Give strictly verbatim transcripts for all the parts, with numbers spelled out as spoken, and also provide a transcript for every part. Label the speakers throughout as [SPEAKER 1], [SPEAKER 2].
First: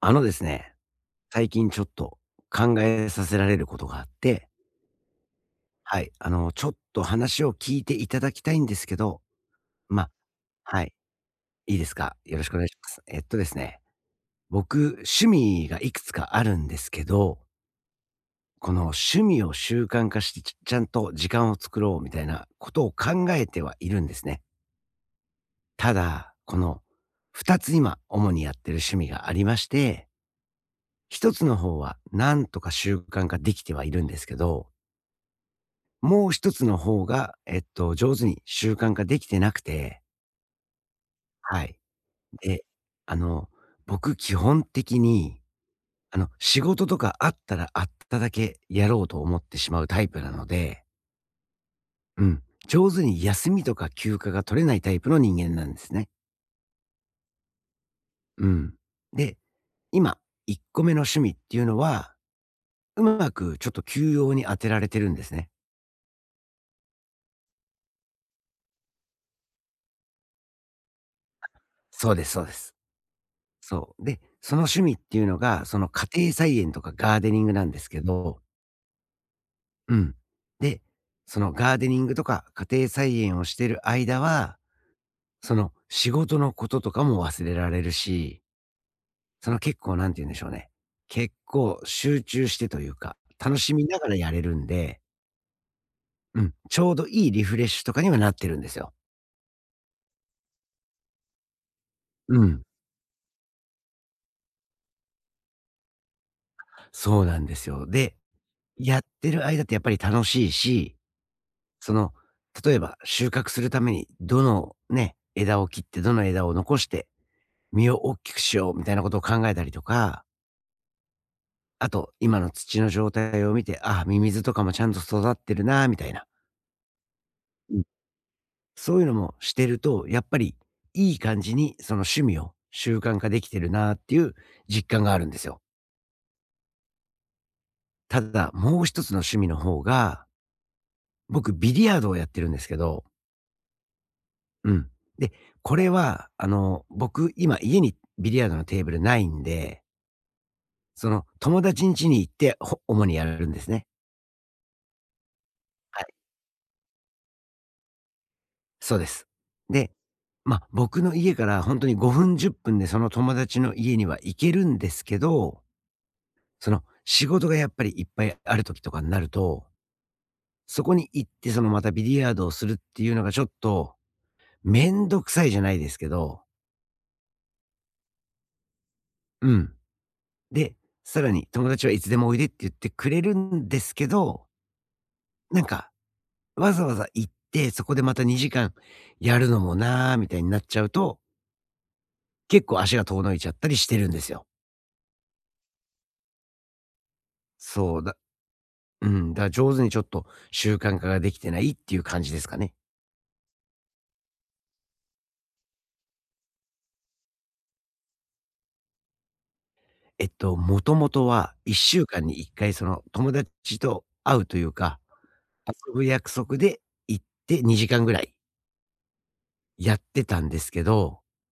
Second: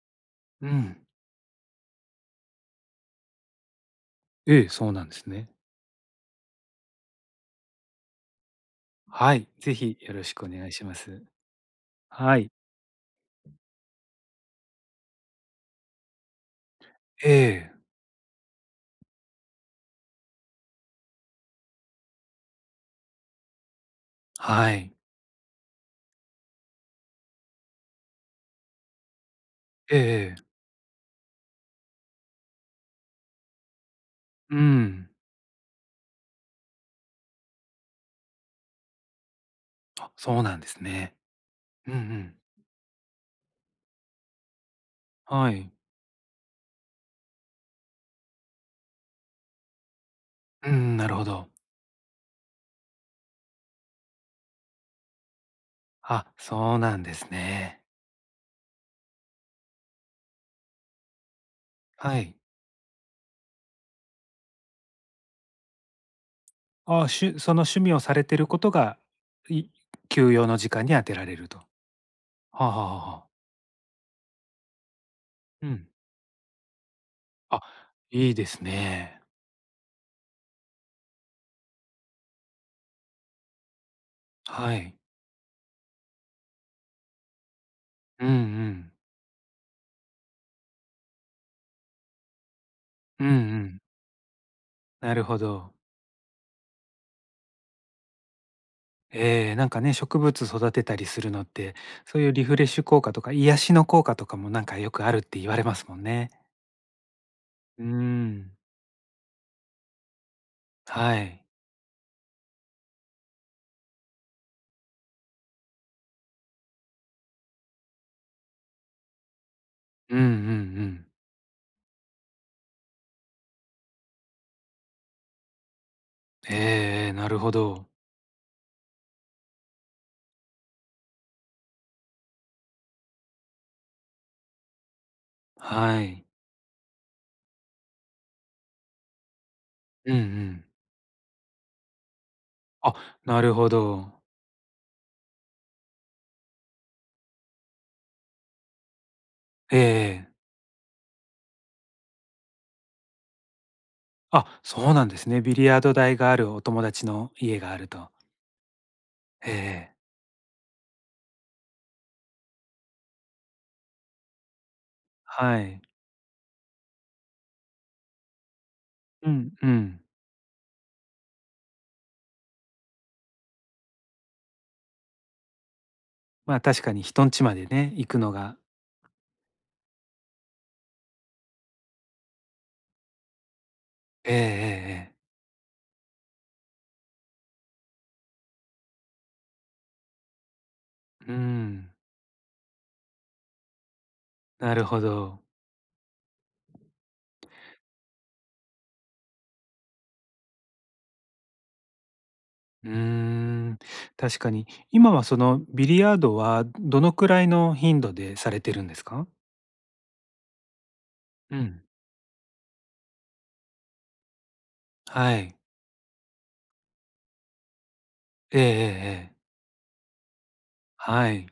[SPEAKER 1] あのです
[SPEAKER 2] う
[SPEAKER 1] ね、
[SPEAKER 2] ん。
[SPEAKER 1] 最近ちょっと考えさせられることがあって、
[SPEAKER 2] ええ、そうなんですね。
[SPEAKER 1] はい、あの、ちょっと話を聞いていただきたいんですけど、
[SPEAKER 2] はい、ぜひ
[SPEAKER 1] ま、あ、
[SPEAKER 2] よろしくお願い
[SPEAKER 1] は
[SPEAKER 2] し
[SPEAKER 1] い、
[SPEAKER 2] ます。
[SPEAKER 1] いいですか？
[SPEAKER 2] は
[SPEAKER 1] よろし
[SPEAKER 2] い。
[SPEAKER 1] くお願いします。えっとですね、僕、趣味がいくつかあるんですけ
[SPEAKER 2] え
[SPEAKER 1] ど、
[SPEAKER 2] え、
[SPEAKER 1] この趣味を習慣化して、ちちゃんと時間を作ろうみたいなことを考えてはいるんですね。
[SPEAKER 2] はい。
[SPEAKER 1] ただ、このふたつ今主にやってる趣味がありまし
[SPEAKER 2] ええ
[SPEAKER 1] て、
[SPEAKER 2] ええ。
[SPEAKER 1] ひとつの方はなんとか習慣化できてはいるんですけ
[SPEAKER 2] う
[SPEAKER 1] ど、
[SPEAKER 2] ん。
[SPEAKER 1] もう一つの方が、えっと、上手に習慣化できてなくて、
[SPEAKER 2] あ、そうなんですね。
[SPEAKER 1] はい。
[SPEAKER 2] うんうん。
[SPEAKER 1] で、あの、僕基本的に、
[SPEAKER 2] はい。
[SPEAKER 1] あの、仕事とかあったらあっただけやろうと思ってしまうタイプなの
[SPEAKER 2] う
[SPEAKER 1] で、
[SPEAKER 2] ん、なるほど。
[SPEAKER 1] うん。上手に休みとか休暇が取れないタイプの人間なんですね。
[SPEAKER 2] あ、そうなんですね。
[SPEAKER 1] うん。で、今、いっこめの趣味っていうのは、
[SPEAKER 2] はい。
[SPEAKER 1] うまくちょっと休養に当てられてるんですね。
[SPEAKER 2] ああ、しゅその趣味をされてることが、い休養の時間に充てられると。は
[SPEAKER 1] そうですそうで
[SPEAKER 2] あはあ
[SPEAKER 1] す。
[SPEAKER 2] はあはあ。
[SPEAKER 1] そう。で、その趣味っていうのが、
[SPEAKER 2] う
[SPEAKER 1] そ
[SPEAKER 2] ん。
[SPEAKER 1] の家庭菜園とかガーデニング
[SPEAKER 2] あ、
[SPEAKER 1] なんですけ
[SPEAKER 2] いい
[SPEAKER 1] ど、
[SPEAKER 2] ですね。
[SPEAKER 1] うん。で、そのガーデニングとか家庭菜園をしてる間は、
[SPEAKER 2] はい。
[SPEAKER 1] その仕事のこととかも忘れられる
[SPEAKER 2] うんう
[SPEAKER 1] し、
[SPEAKER 2] ん。
[SPEAKER 1] その結構なんて言うんでしょうね。結構集中してというか、
[SPEAKER 2] うんう
[SPEAKER 1] 楽し
[SPEAKER 2] ん。
[SPEAKER 1] みながらやれるんで、
[SPEAKER 2] なるほど。
[SPEAKER 1] うん、ちょうどいいリフレッシュとかにはなってるんですよ。
[SPEAKER 2] ええ、なんかね、植物育てたりするのって、そういう
[SPEAKER 1] う
[SPEAKER 2] リフ
[SPEAKER 1] ん。
[SPEAKER 2] レッシュ効果とか癒しの効果とかもなんかよくあるって言われますもんね。
[SPEAKER 1] そうなんです
[SPEAKER 2] う
[SPEAKER 1] よ。
[SPEAKER 2] ー
[SPEAKER 1] で、
[SPEAKER 2] ん、
[SPEAKER 1] やってる間ってやっぱり楽しいし、
[SPEAKER 2] はい。
[SPEAKER 1] その、例えば収穫するためにどのね、枝を切ってどの枝を残して実を大きくしようみたいなことを考えたりと
[SPEAKER 2] うんう
[SPEAKER 1] か、
[SPEAKER 2] んうん。
[SPEAKER 1] あと今の土の状態を見て、あ、ミミズとかもちゃんと育ってるなみたいな。
[SPEAKER 2] ええええ、なるほ
[SPEAKER 1] うん。
[SPEAKER 2] ど。
[SPEAKER 1] そういうのもしてると、やっぱりいい感じにその趣味を習慣化できてるなっていう実感があるんですよ。
[SPEAKER 2] はい。
[SPEAKER 1] ただ、もう一つの趣味の方
[SPEAKER 2] うんう
[SPEAKER 1] が、
[SPEAKER 2] ん。
[SPEAKER 1] 僕ビリヤードをやってるんですけ
[SPEAKER 2] あ、
[SPEAKER 1] ど、
[SPEAKER 2] なるほど。
[SPEAKER 1] うん。で、これは、あの、僕、今、家にビリヤードのテーブルないん
[SPEAKER 2] ええ
[SPEAKER 1] で、
[SPEAKER 2] ええ。
[SPEAKER 1] その、友達ん家に行って、ほ主にやるんですね。
[SPEAKER 2] あ、そうなんですね。ビリヤード
[SPEAKER 1] はい。
[SPEAKER 2] 台があるお友達の家があると。
[SPEAKER 1] そうです。
[SPEAKER 2] えええ
[SPEAKER 1] で、
[SPEAKER 2] え。
[SPEAKER 1] まあ、僕の家から本当にごふん、じゅっぷんでその友達の家には行けるんですけど、
[SPEAKER 2] はい。
[SPEAKER 1] その、仕事がやっぱりいっぱいある時とかになる
[SPEAKER 2] うん
[SPEAKER 1] と、
[SPEAKER 2] うん。
[SPEAKER 1] そこに行って、その、またビリヤードをするっていうのがちょっと、めんどくさいじゃないですけど、
[SPEAKER 2] まあ、確かに人ん家までね、行くのが。
[SPEAKER 1] うん。で、さらに友達はいつでもおいでって言ってくれるんですけ
[SPEAKER 2] ええええ
[SPEAKER 1] ど、
[SPEAKER 2] ええ。
[SPEAKER 1] なんか、わざわざ行って、そこでまたにじかんやるのもな、みたいになっちゃうと、
[SPEAKER 2] うーん、
[SPEAKER 1] 結構足が遠のいちゃったりしてるんですよ。
[SPEAKER 2] なるほど。
[SPEAKER 1] そうだうん、だから上手にちょっと習慣化ができてないっていう感じですかね。
[SPEAKER 2] うーん、確かに。今はそのビリヤードはどのくらいの頻度でされてるんですか？
[SPEAKER 1] えっと、もともとは
[SPEAKER 2] うん、
[SPEAKER 1] いっしゅうかんにいっかいその友達と会うというか、
[SPEAKER 2] はい。
[SPEAKER 1] 遊ぶ約束で行ってにじかんぐらい
[SPEAKER 2] ええええええ。
[SPEAKER 1] やってたんですけど、
[SPEAKER 2] はい。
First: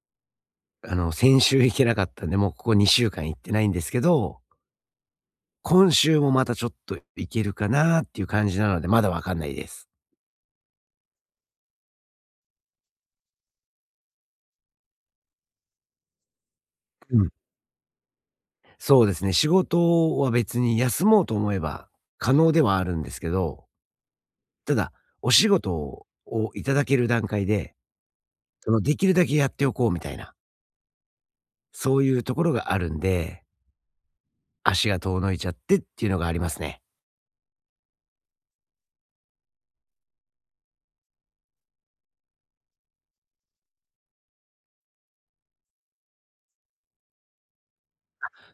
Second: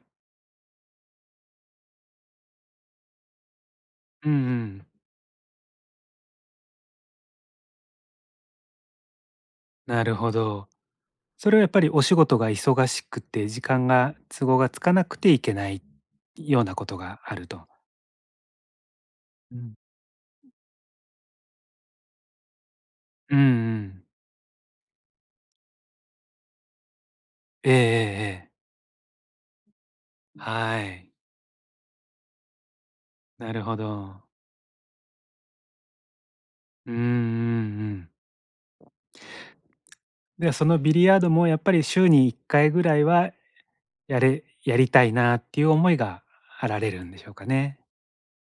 [SPEAKER 1] あの、先週行けなかったんで、もうここにしゅうかん行ってないんですけ
[SPEAKER 2] うんう
[SPEAKER 1] ど、
[SPEAKER 2] ん。
[SPEAKER 1] 今週もまたちょっといけるかなっていう感じなので、まだわかんないです。
[SPEAKER 2] なるほど。それはやっぱりお仕事が忙しくて、時間が都合がつかなくていけないようなこと
[SPEAKER 1] う
[SPEAKER 2] が
[SPEAKER 1] ん。
[SPEAKER 2] あると。
[SPEAKER 1] そうですね、仕
[SPEAKER 2] うん。
[SPEAKER 1] 事は別に休もうと思えば可能ではあるんですけ
[SPEAKER 2] うん
[SPEAKER 1] ど、
[SPEAKER 2] うん。
[SPEAKER 1] ただ、お仕事をいただける段階
[SPEAKER 2] え
[SPEAKER 1] で、
[SPEAKER 2] えええええ。
[SPEAKER 1] その、できるだけやっておこうみたいな、
[SPEAKER 2] はい。
[SPEAKER 1] そういうところがあるんで、
[SPEAKER 2] なるほど。
[SPEAKER 1] 足が遠のいちゃってっていうのがありますね。
[SPEAKER 2] うんうんうん。ではそのビリヤードもやっぱり週にいっかいぐらいはやれやりたいなっていう思いがあられるんでしょうかね。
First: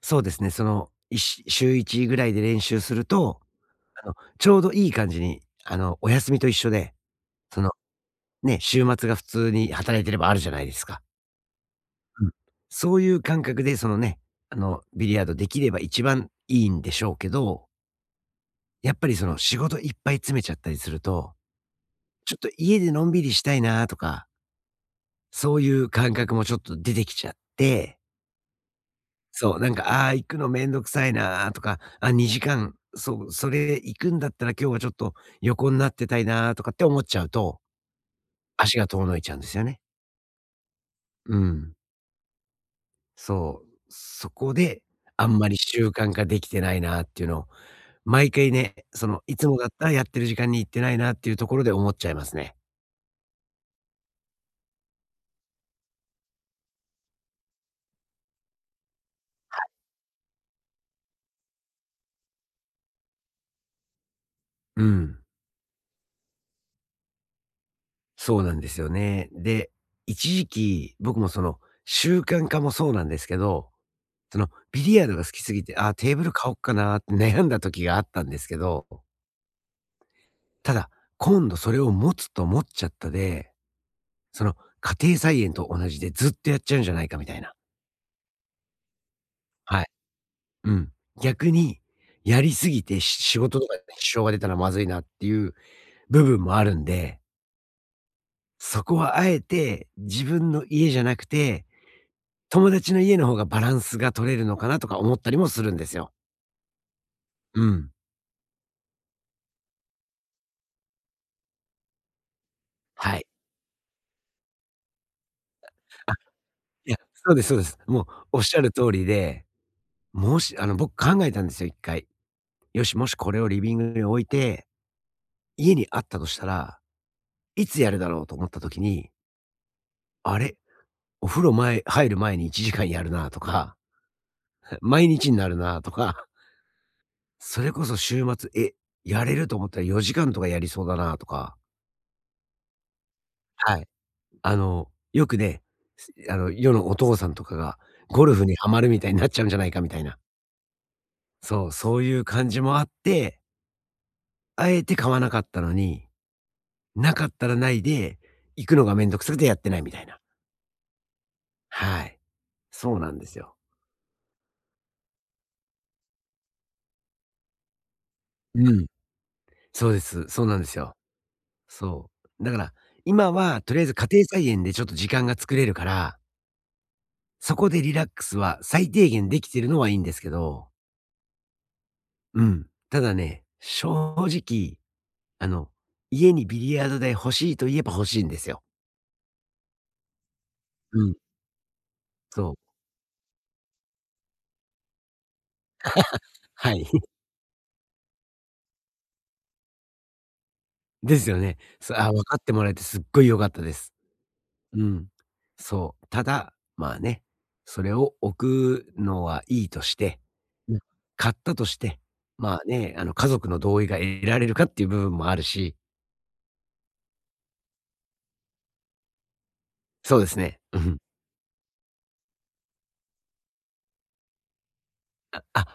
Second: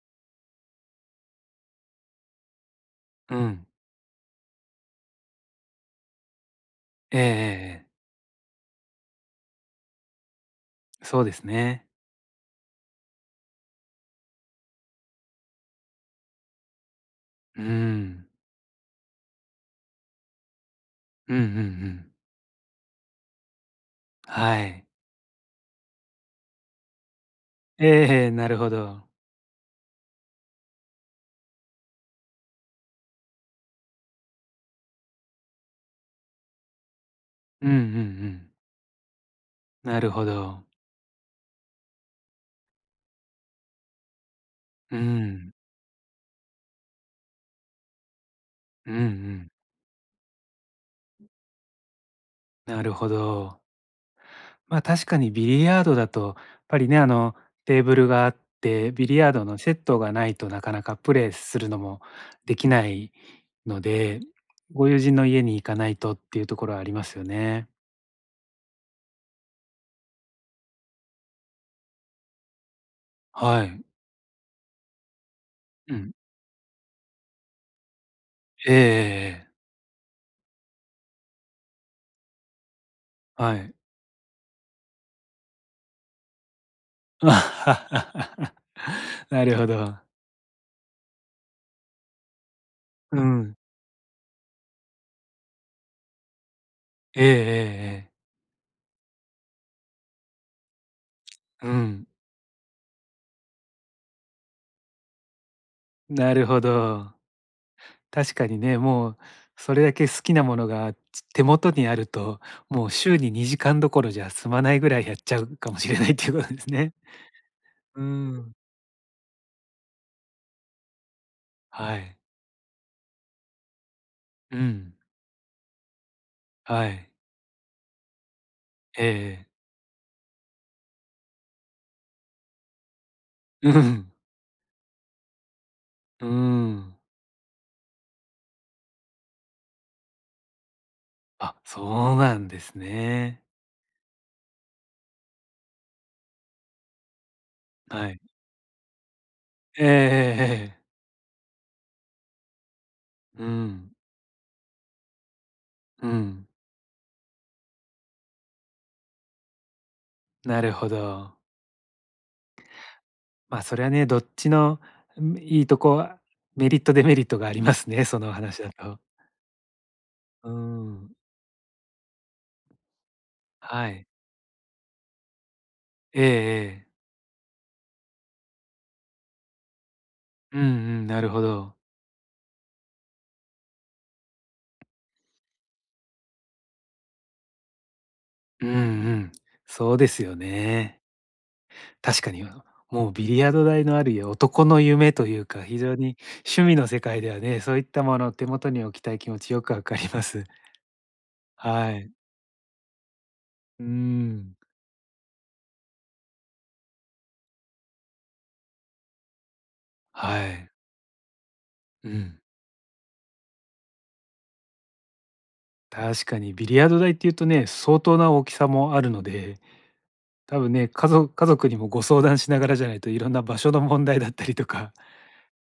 [SPEAKER 1] そうですね、その、いし週いちぐらいで練習する
[SPEAKER 2] う
[SPEAKER 1] と、
[SPEAKER 2] ん。
[SPEAKER 1] あの、ちょうどいい感じに、あの、お休みと一緒で、
[SPEAKER 2] ええええ
[SPEAKER 1] その、
[SPEAKER 2] ええ。
[SPEAKER 1] ね、週末が普通に働いてればあるじゃないですか。
[SPEAKER 2] そうですね。
[SPEAKER 1] うん。そういう感覚で、そのね、あの、ビリヤードできれば一番いいんでしょうけ
[SPEAKER 2] う
[SPEAKER 1] ど、
[SPEAKER 2] ん。
[SPEAKER 1] やっぱりその仕事いっぱい詰めちゃったりすると、
[SPEAKER 2] うんうんうん。
[SPEAKER 1] ちょっと家でのんびりしたいなとか、
[SPEAKER 2] はい。
[SPEAKER 1] そういう感覚もちょっと出てきちゃっ
[SPEAKER 2] ええ
[SPEAKER 1] て、
[SPEAKER 2] ええ、なるほど。
[SPEAKER 1] そう、なんか、ああー、行くのめんどくさいなとか、あ、にじかん、そう、それ行くんだったら今日はちょっと横になってたいなとかって思っちゃうと、
[SPEAKER 2] うんうんうん。
[SPEAKER 1] 足が遠のいちゃうんですよね。
[SPEAKER 2] なるほど。
[SPEAKER 1] うん。そう、そこで、
[SPEAKER 2] う
[SPEAKER 1] あんま
[SPEAKER 2] ん。
[SPEAKER 1] り習慣化できてないなっていうのを、毎回ね、
[SPEAKER 2] うんう
[SPEAKER 1] その、いつ
[SPEAKER 2] ん。
[SPEAKER 1] もだったらやってる時間に行ってないなっていうところで思っちゃいますね。
[SPEAKER 2] なるほど。まあ、確かにビリヤードだと、やっぱりね、あの、テーブルがあって、ビリヤードのセットがないとなかなかプレーするのもできないので、
[SPEAKER 1] う
[SPEAKER 2] ご友人
[SPEAKER 1] ん。
[SPEAKER 2] の家に行かないとっていうところはありますよね。
[SPEAKER 1] そうなんですよね。で、一時期、僕もその、習慣化もそうなんですけ
[SPEAKER 2] は
[SPEAKER 1] ど、
[SPEAKER 2] い。
[SPEAKER 1] その、ビリヤードが好きすぎて、あ、
[SPEAKER 2] うん。
[SPEAKER 1] テーブル買おっかなって悩んだ時があったんですけ
[SPEAKER 2] ええええ
[SPEAKER 1] ど、
[SPEAKER 2] ええ。
[SPEAKER 1] ただ、今度それを持つと持っちゃったで、
[SPEAKER 2] はい。
[SPEAKER 1] その、家庭菜園と同じでずっとやっちゃうんじゃないか みたいな。
[SPEAKER 2] なるほ
[SPEAKER 1] はい。
[SPEAKER 2] ど。
[SPEAKER 1] うん。逆に、やりすぎて、
[SPEAKER 2] う
[SPEAKER 1] し仕
[SPEAKER 2] ん。
[SPEAKER 1] 事とかに支障が出たらまずいなっていう部分もあるんで、
[SPEAKER 2] ええええええ。
[SPEAKER 1] そこはあえて自分の家じゃなくて、
[SPEAKER 2] うん。
[SPEAKER 1] 友達の家の方がバランスが取れるのかなとか思ったりもするんですよ。
[SPEAKER 2] なるほど。
[SPEAKER 1] うん。
[SPEAKER 2] 確かにね、もうそれだけ好きなものが、手元にあると、もう
[SPEAKER 1] は
[SPEAKER 2] 週
[SPEAKER 1] い。
[SPEAKER 2] ににじかんどころじゃ済まないぐらいやっちゃうかもしれない
[SPEAKER 1] あ、
[SPEAKER 2] っていうことです
[SPEAKER 1] い
[SPEAKER 2] ね。
[SPEAKER 1] や、そうですそうです。
[SPEAKER 2] う
[SPEAKER 1] もうおっ
[SPEAKER 2] ん。
[SPEAKER 1] しゃる通りで、もし、あの、僕考えたんですよ、一
[SPEAKER 2] は
[SPEAKER 1] 回。
[SPEAKER 2] い。
[SPEAKER 1] よし、もしこれをリビングに置い
[SPEAKER 2] う
[SPEAKER 1] て、
[SPEAKER 2] ん。
[SPEAKER 1] 家にあったとしたら、
[SPEAKER 2] はい。
[SPEAKER 1] いつやるだろうと思った時
[SPEAKER 2] ええ
[SPEAKER 1] に、
[SPEAKER 2] ええ。
[SPEAKER 1] あれ、お風呂前入る前にいちじかんやるなと
[SPEAKER 2] う
[SPEAKER 1] か
[SPEAKER 2] ん。
[SPEAKER 1] 毎日になるなと
[SPEAKER 2] う
[SPEAKER 1] か、
[SPEAKER 2] ーん。
[SPEAKER 1] それこそ週末、え、やれると思ったらよじかんとかやりそうだなとか、
[SPEAKER 2] あ、そうなんですね。
[SPEAKER 1] はい。あの、よくね、すあの、世のお父さんとかが
[SPEAKER 2] はい。
[SPEAKER 1] ゴルフにハマるみたいになっちゃうんじゃないか
[SPEAKER 2] ええ
[SPEAKER 1] み
[SPEAKER 2] え
[SPEAKER 1] たいな。
[SPEAKER 2] えええ。
[SPEAKER 1] そう、そういう感じもあって、
[SPEAKER 2] うん。
[SPEAKER 1] あえて買わなかったの
[SPEAKER 2] う
[SPEAKER 1] に、
[SPEAKER 2] ん、
[SPEAKER 1] なかったらないで、行くのがめんどくさくてやってないみたいな。
[SPEAKER 2] なるほど。
[SPEAKER 1] はい。そうなんですよ。
[SPEAKER 2] まあ、それはね、どっちの、ん、いいとこ、メリット、デメリットがありますね、その話
[SPEAKER 1] う
[SPEAKER 2] だ
[SPEAKER 1] ん。
[SPEAKER 2] と。
[SPEAKER 1] そうです。そう
[SPEAKER 2] う
[SPEAKER 1] なんですよ。
[SPEAKER 2] ん、
[SPEAKER 1] そう。だから、今はとりあえ
[SPEAKER 2] は
[SPEAKER 1] ず家
[SPEAKER 2] い。
[SPEAKER 1] 庭菜園でちょっと時間が作れるから
[SPEAKER 2] ええええ。
[SPEAKER 1] そこでリラックスは最低限できてるのはいいんですけ
[SPEAKER 2] うんう
[SPEAKER 1] ど、
[SPEAKER 2] ん、なるほど。
[SPEAKER 1] うん。ただね、正直、あの、家にビリヤード台欲しいと言えば欲しいんですよ。
[SPEAKER 2] うんうん、そうですよ
[SPEAKER 1] う
[SPEAKER 2] ね。
[SPEAKER 1] ん、
[SPEAKER 2] 確かに、
[SPEAKER 1] そう。
[SPEAKER 2] もうビリヤード台のある男の夢というか、非常に趣
[SPEAKER 1] は
[SPEAKER 2] 味
[SPEAKER 1] い。
[SPEAKER 2] の世 界ではね、そういったものを手元に置きたい気持ちよくわかります。
[SPEAKER 1] ですよね。
[SPEAKER 2] は
[SPEAKER 1] そう、
[SPEAKER 2] い。
[SPEAKER 1] あ、分かってもらえてすっごい良かったで
[SPEAKER 2] う
[SPEAKER 1] す。
[SPEAKER 2] ん、
[SPEAKER 1] うん。そう。ただ、まあね、それを置くのはいいとして、
[SPEAKER 2] はい。
[SPEAKER 1] うん、買ったとして、
[SPEAKER 2] うん。
[SPEAKER 1] まあね、あの、家族の同意が得られるかっていう部分もあるし、
[SPEAKER 2] 確かにビリヤード台っていうとね、相当な大きさもあるので、
[SPEAKER 1] そうですね。
[SPEAKER 2] 多分
[SPEAKER 1] う
[SPEAKER 2] ね、
[SPEAKER 1] ん。
[SPEAKER 2] 家族家族にもご相談しながらじゃないといろんな場所の問題だったりとか。
[SPEAKER 1] あ、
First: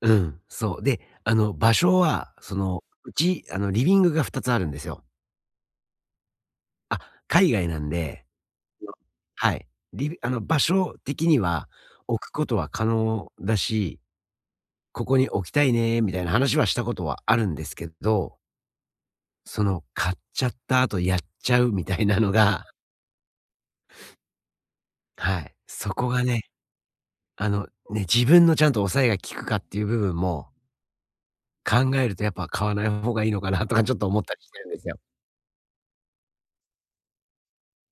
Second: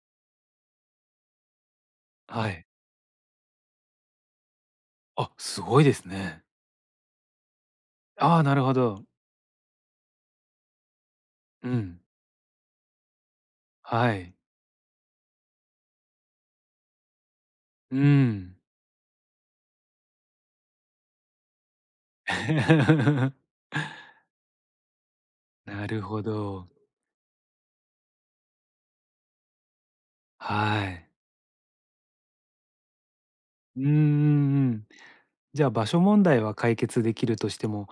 [SPEAKER 1] うん、そう。で、あの、場所は、
[SPEAKER 2] は
[SPEAKER 1] そ
[SPEAKER 2] い。
[SPEAKER 1] の、うち、あの、リビングがふたつあるんですよ。
[SPEAKER 2] あ、すごいですね。
[SPEAKER 1] あ、海外なんで、
[SPEAKER 2] ああ、なるほど。
[SPEAKER 1] はい。リビあの、場所的には
[SPEAKER 2] うん。
[SPEAKER 1] 置くことは可能だし、
[SPEAKER 2] はい。
[SPEAKER 1] ここに置きたいねみたいな話はしたことはあるんですけ
[SPEAKER 2] う
[SPEAKER 1] ど、
[SPEAKER 2] ん。
[SPEAKER 1] その、買っちゃった後やっちゃうみたいなのが、はい、
[SPEAKER 2] な
[SPEAKER 1] そ
[SPEAKER 2] る
[SPEAKER 1] こが
[SPEAKER 2] ほ
[SPEAKER 1] ね、
[SPEAKER 2] ど。
[SPEAKER 1] あの、ね、自分のちゃんと抑えが効くかっていう部分も
[SPEAKER 2] はい。
[SPEAKER 1] 考えるとやっぱ買わない方がいいのかなと
[SPEAKER 2] う
[SPEAKER 1] か
[SPEAKER 2] んう
[SPEAKER 1] ちょっと思ったりしてる
[SPEAKER 2] ん
[SPEAKER 1] ん
[SPEAKER 2] う
[SPEAKER 1] で
[SPEAKER 2] ん。
[SPEAKER 1] すよ。
[SPEAKER 2] じゃあ場所問題は解決できるとしても、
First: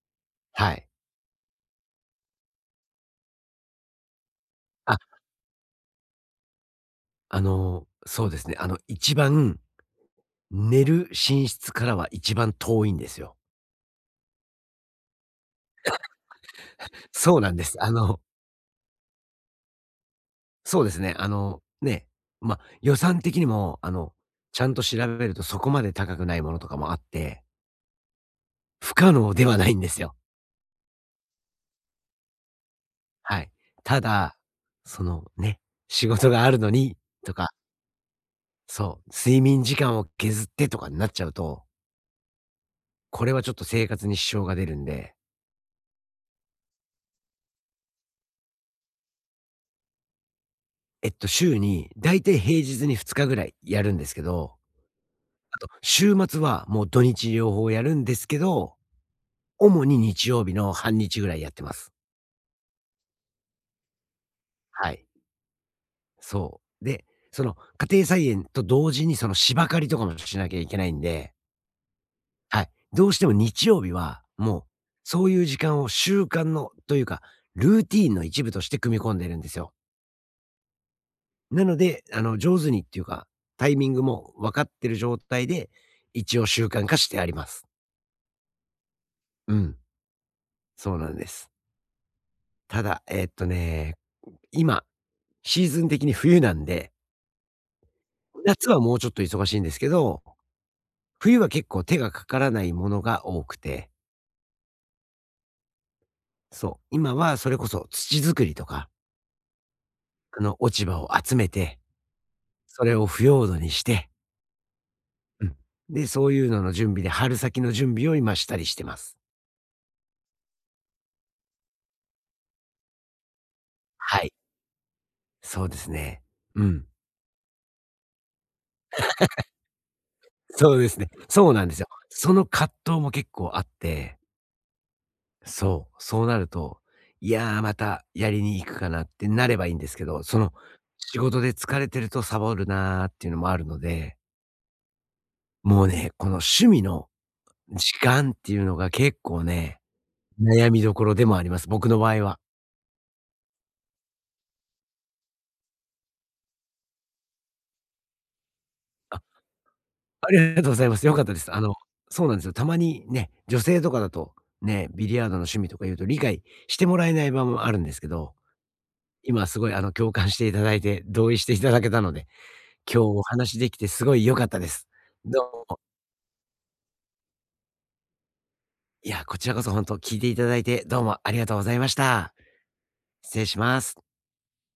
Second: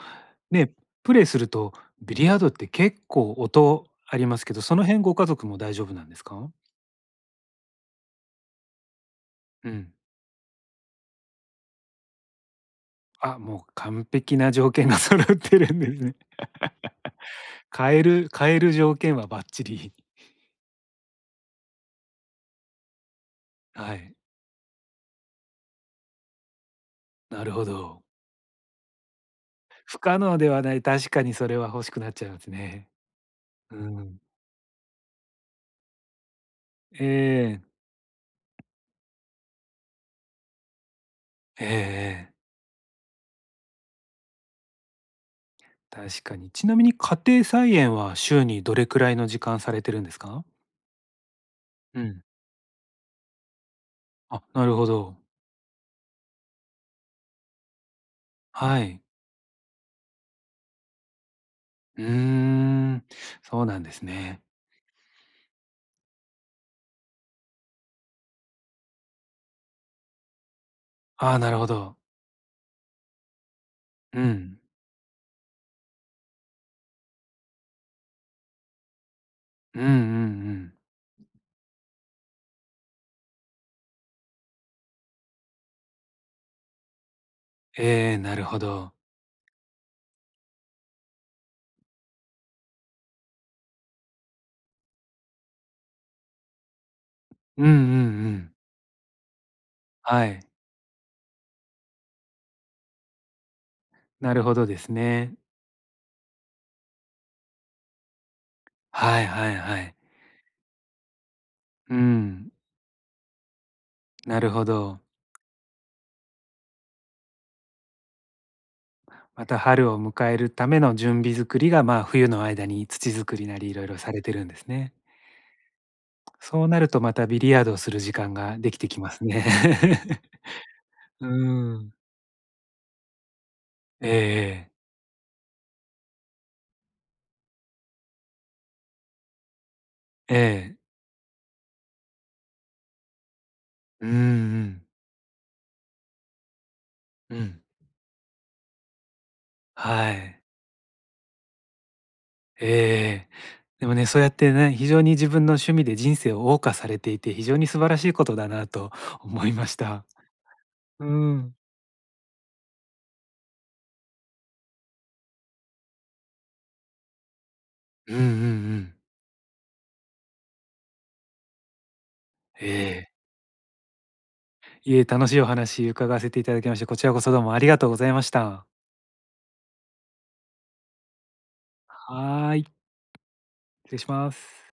[SPEAKER 1] は
[SPEAKER 2] ね、
[SPEAKER 1] い。
[SPEAKER 2] プレイするとビリヤードって結構音ありますけど、その
[SPEAKER 1] あ
[SPEAKER 2] 辺ご家族も大丈夫なんですか？
[SPEAKER 1] あの、そうですね。あの、一番
[SPEAKER 2] うん。
[SPEAKER 1] 寝る寝室からは一番遠いんですよ。
[SPEAKER 2] あ、もう完璧な条件が 揃ってるんですね。
[SPEAKER 1] そうなんです。あ
[SPEAKER 2] 買え
[SPEAKER 1] の、
[SPEAKER 2] る買える条件はバッチリ。
[SPEAKER 1] そうですね。あの、ね、まあ、予算的にも、あ
[SPEAKER 2] は
[SPEAKER 1] の、
[SPEAKER 2] い、
[SPEAKER 1] ちゃんと調べるとそこまで高くないものとかもあって、
[SPEAKER 2] なるほど。
[SPEAKER 1] 不可能ではないんで
[SPEAKER 2] 不
[SPEAKER 1] すよ。
[SPEAKER 2] 可能ではない、確かにそれは欲しくなっちゃいますね。
[SPEAKER 1] はい。
[SPEAKER 2] う
[SPEAKER 1] た
[SPEAKER 2] ん。
[SPEAKER 1] だ、そのね、仕事があるのに
[SPEAKER 2] え
[SPEAKER 1] とか、
[SPEAKER 2] え、
[SPEAKER 1] そう、睡眠時間を削ってとかになっちゃうと、
[SPEAKER 2] ええええ。
[SPEAKER 1] これはちょっと生活に支障が出るんで、
[SPEAKER 2] 確かに。ちなみに家庭菜園は週にどれくらいの時間されてるんですか？
[SPEAKER 1] えっと、週に
[SPEAKER 2] う
[SPEAKER 1] だい
[SPEAKER 2] ん。
[SPEAKER 1] たい平日にふつかぐらいやるんですけ
[SPEAKER 2] あ、
[SPEAKER 1] ど、
[SPEAKER 2] なるほど。
[SPEAKER 1] あと、週末はもう土日両方やるんですけど、
[SPEAKER 2] はい。
[SPEAKER 1] 主に日曜日の半日ぐらいやってます。
[SPEAKER 2] うーん、そうなんですね。
[SPEAKER 1] はい。そう。で、その家庭菜園と同時にその芝刈りとかもしなきゃいけないん
[SPEAKER 2] あ
[SPEAKER 1] で、
[SPEAKER 2] あ、なるほど。
[SPEAKER 1] はい。どうしても日曜日
[SPEAKER 2] う
[SPEAKER 1] は、
[SPEAKER 2] ん。
[SPEAKER 1] もう、そういう時間を習慣のというか、ルーティーンの一部として組み込んでるんですよ。
[SPEAKER 2] うんうんうん。
[SPEAKER 1] なので、あの、上手にっていうか、タイミングも分かってる状態で、一応習慣化してあります。
[SPEAKER 2] ええ、なるほど。
[SPEAKER 1] うん、そうなんです。ただ、えーっとね、今シーズン的に冬なんで、
[SPEAKER 2] うんうんうん。
[SPEAKER 1] 夏はもうちょっと忙しいんですけど、
[SPEAKER 2] はい。
[SPEAKER 1] 冬は結構手がかからないものが多くて、
[SPEAKER 2] なるほどですね。
[SPEAKER 1] そう、今はそれこそ土作りとか、
[SPEAKER 2] はいはいはい。
[SPEAKER 1] あの、落ち葉を集めて、
[SPEAKER 2] うん、
[SPEAKER 1] それを腐葉土にして、
[SPEAKER 2] なるほど。
[SPEAKER 1] うん。で、そういうのの準備で、春先の準備を今したりしてます。
[SPEAKER 2] また春を迎えるための準備作りが、まあ、冬の間に土作りなりいろいろさ
[SPEAKER 1] は
[SPEAKER 2] れ
[SPEAKER 1] い、
[SPEAKER 2] てるんですね。
[SPEAKER 1] そうですね。う
[SPEAKER 2] そうな
[SPEAKER 1] ん。
[SPEAKER 2] るとまたビリヤードをする時間ができてきますね。
[SPEAKER 1] そうですね。
[SPEAKER 2] う
[SPEAKER 1] そうなんで
[SPEAKER 2] ー
[SPEAKER 1] すよ。
[SPEAKER 2] ん。
[SPEAKER 1] その葛藤も結構あっ
[SPEAKER 2] ええ
[SPEAKER 1] て
[SPEAKER 2] ええ。
[SPEAKER 1] そう、そうなると、いや、またやりに行くかなってなればいいんですけど、その、仕事で疲れてるとサボるなーっていうのもあるの
[SPEAKER 2] うんう
[SPEAKER 1] で、
[SPEAKER 2] ん。
[SPEAKER 1] もうね、この趣味の
[SPEAKER 2] うん。
[SPEAKER 1] 時間っていうのが結構ね、
[SPEAKER 2] はい。
[SPEAKER 1] 悩みどころでもあります。僕の場合は。
[SPEAKER 2] ええええ。でもね、そうやってね、非常に自分の趣味で人生を謳歌されていて、非常に素晴らしいことだなと
[SPEAKER 1] あ、
[SPEAKER 2] 思いました。
[SPEAKER 1] ありがとうございま
[SPEAKER 2] う
[SPEAKER 1] す。良かったです。
[SPEAKER 2] ん。
[SPEAKER 1] あの、そうなんですよ。たまにね、女性とかだと、ね、ビリヤードの趣味とか言うと理解してもらえない場もあるんですけ
[SPEAKER 2] うんうんう
[SPEAKER 1] ど、
[SPEAKER 2] ん。
[SPEAKER 1] 今すごいあの、共感していただいて、同意していただけたので、
[SPEAKER 2] え
[SPEAKER 1] 今日
[SPEAKER 2] え。
[SPEAKER 1] お話できてすごい良かったです。
[SPEAKER 2] いえ、楽し
[SPEAKER 1] ど
[SPEAKER 2] いお
[SPEAKER 1] うも、
[SPEAKER 2] 話伺わせていただきまして、こちらこそどうもありがとうございました。
[SPEAKER 1] いや、こちらこそ本当聞いていただいて、どうもありがとうございました。
[SPEAKER 2] はーい、
[SPEAKER 1] 失礼しま
[SPEAKER 2] 失
[SPEAKER 1] す。
[SPEAKER 2] 礼します。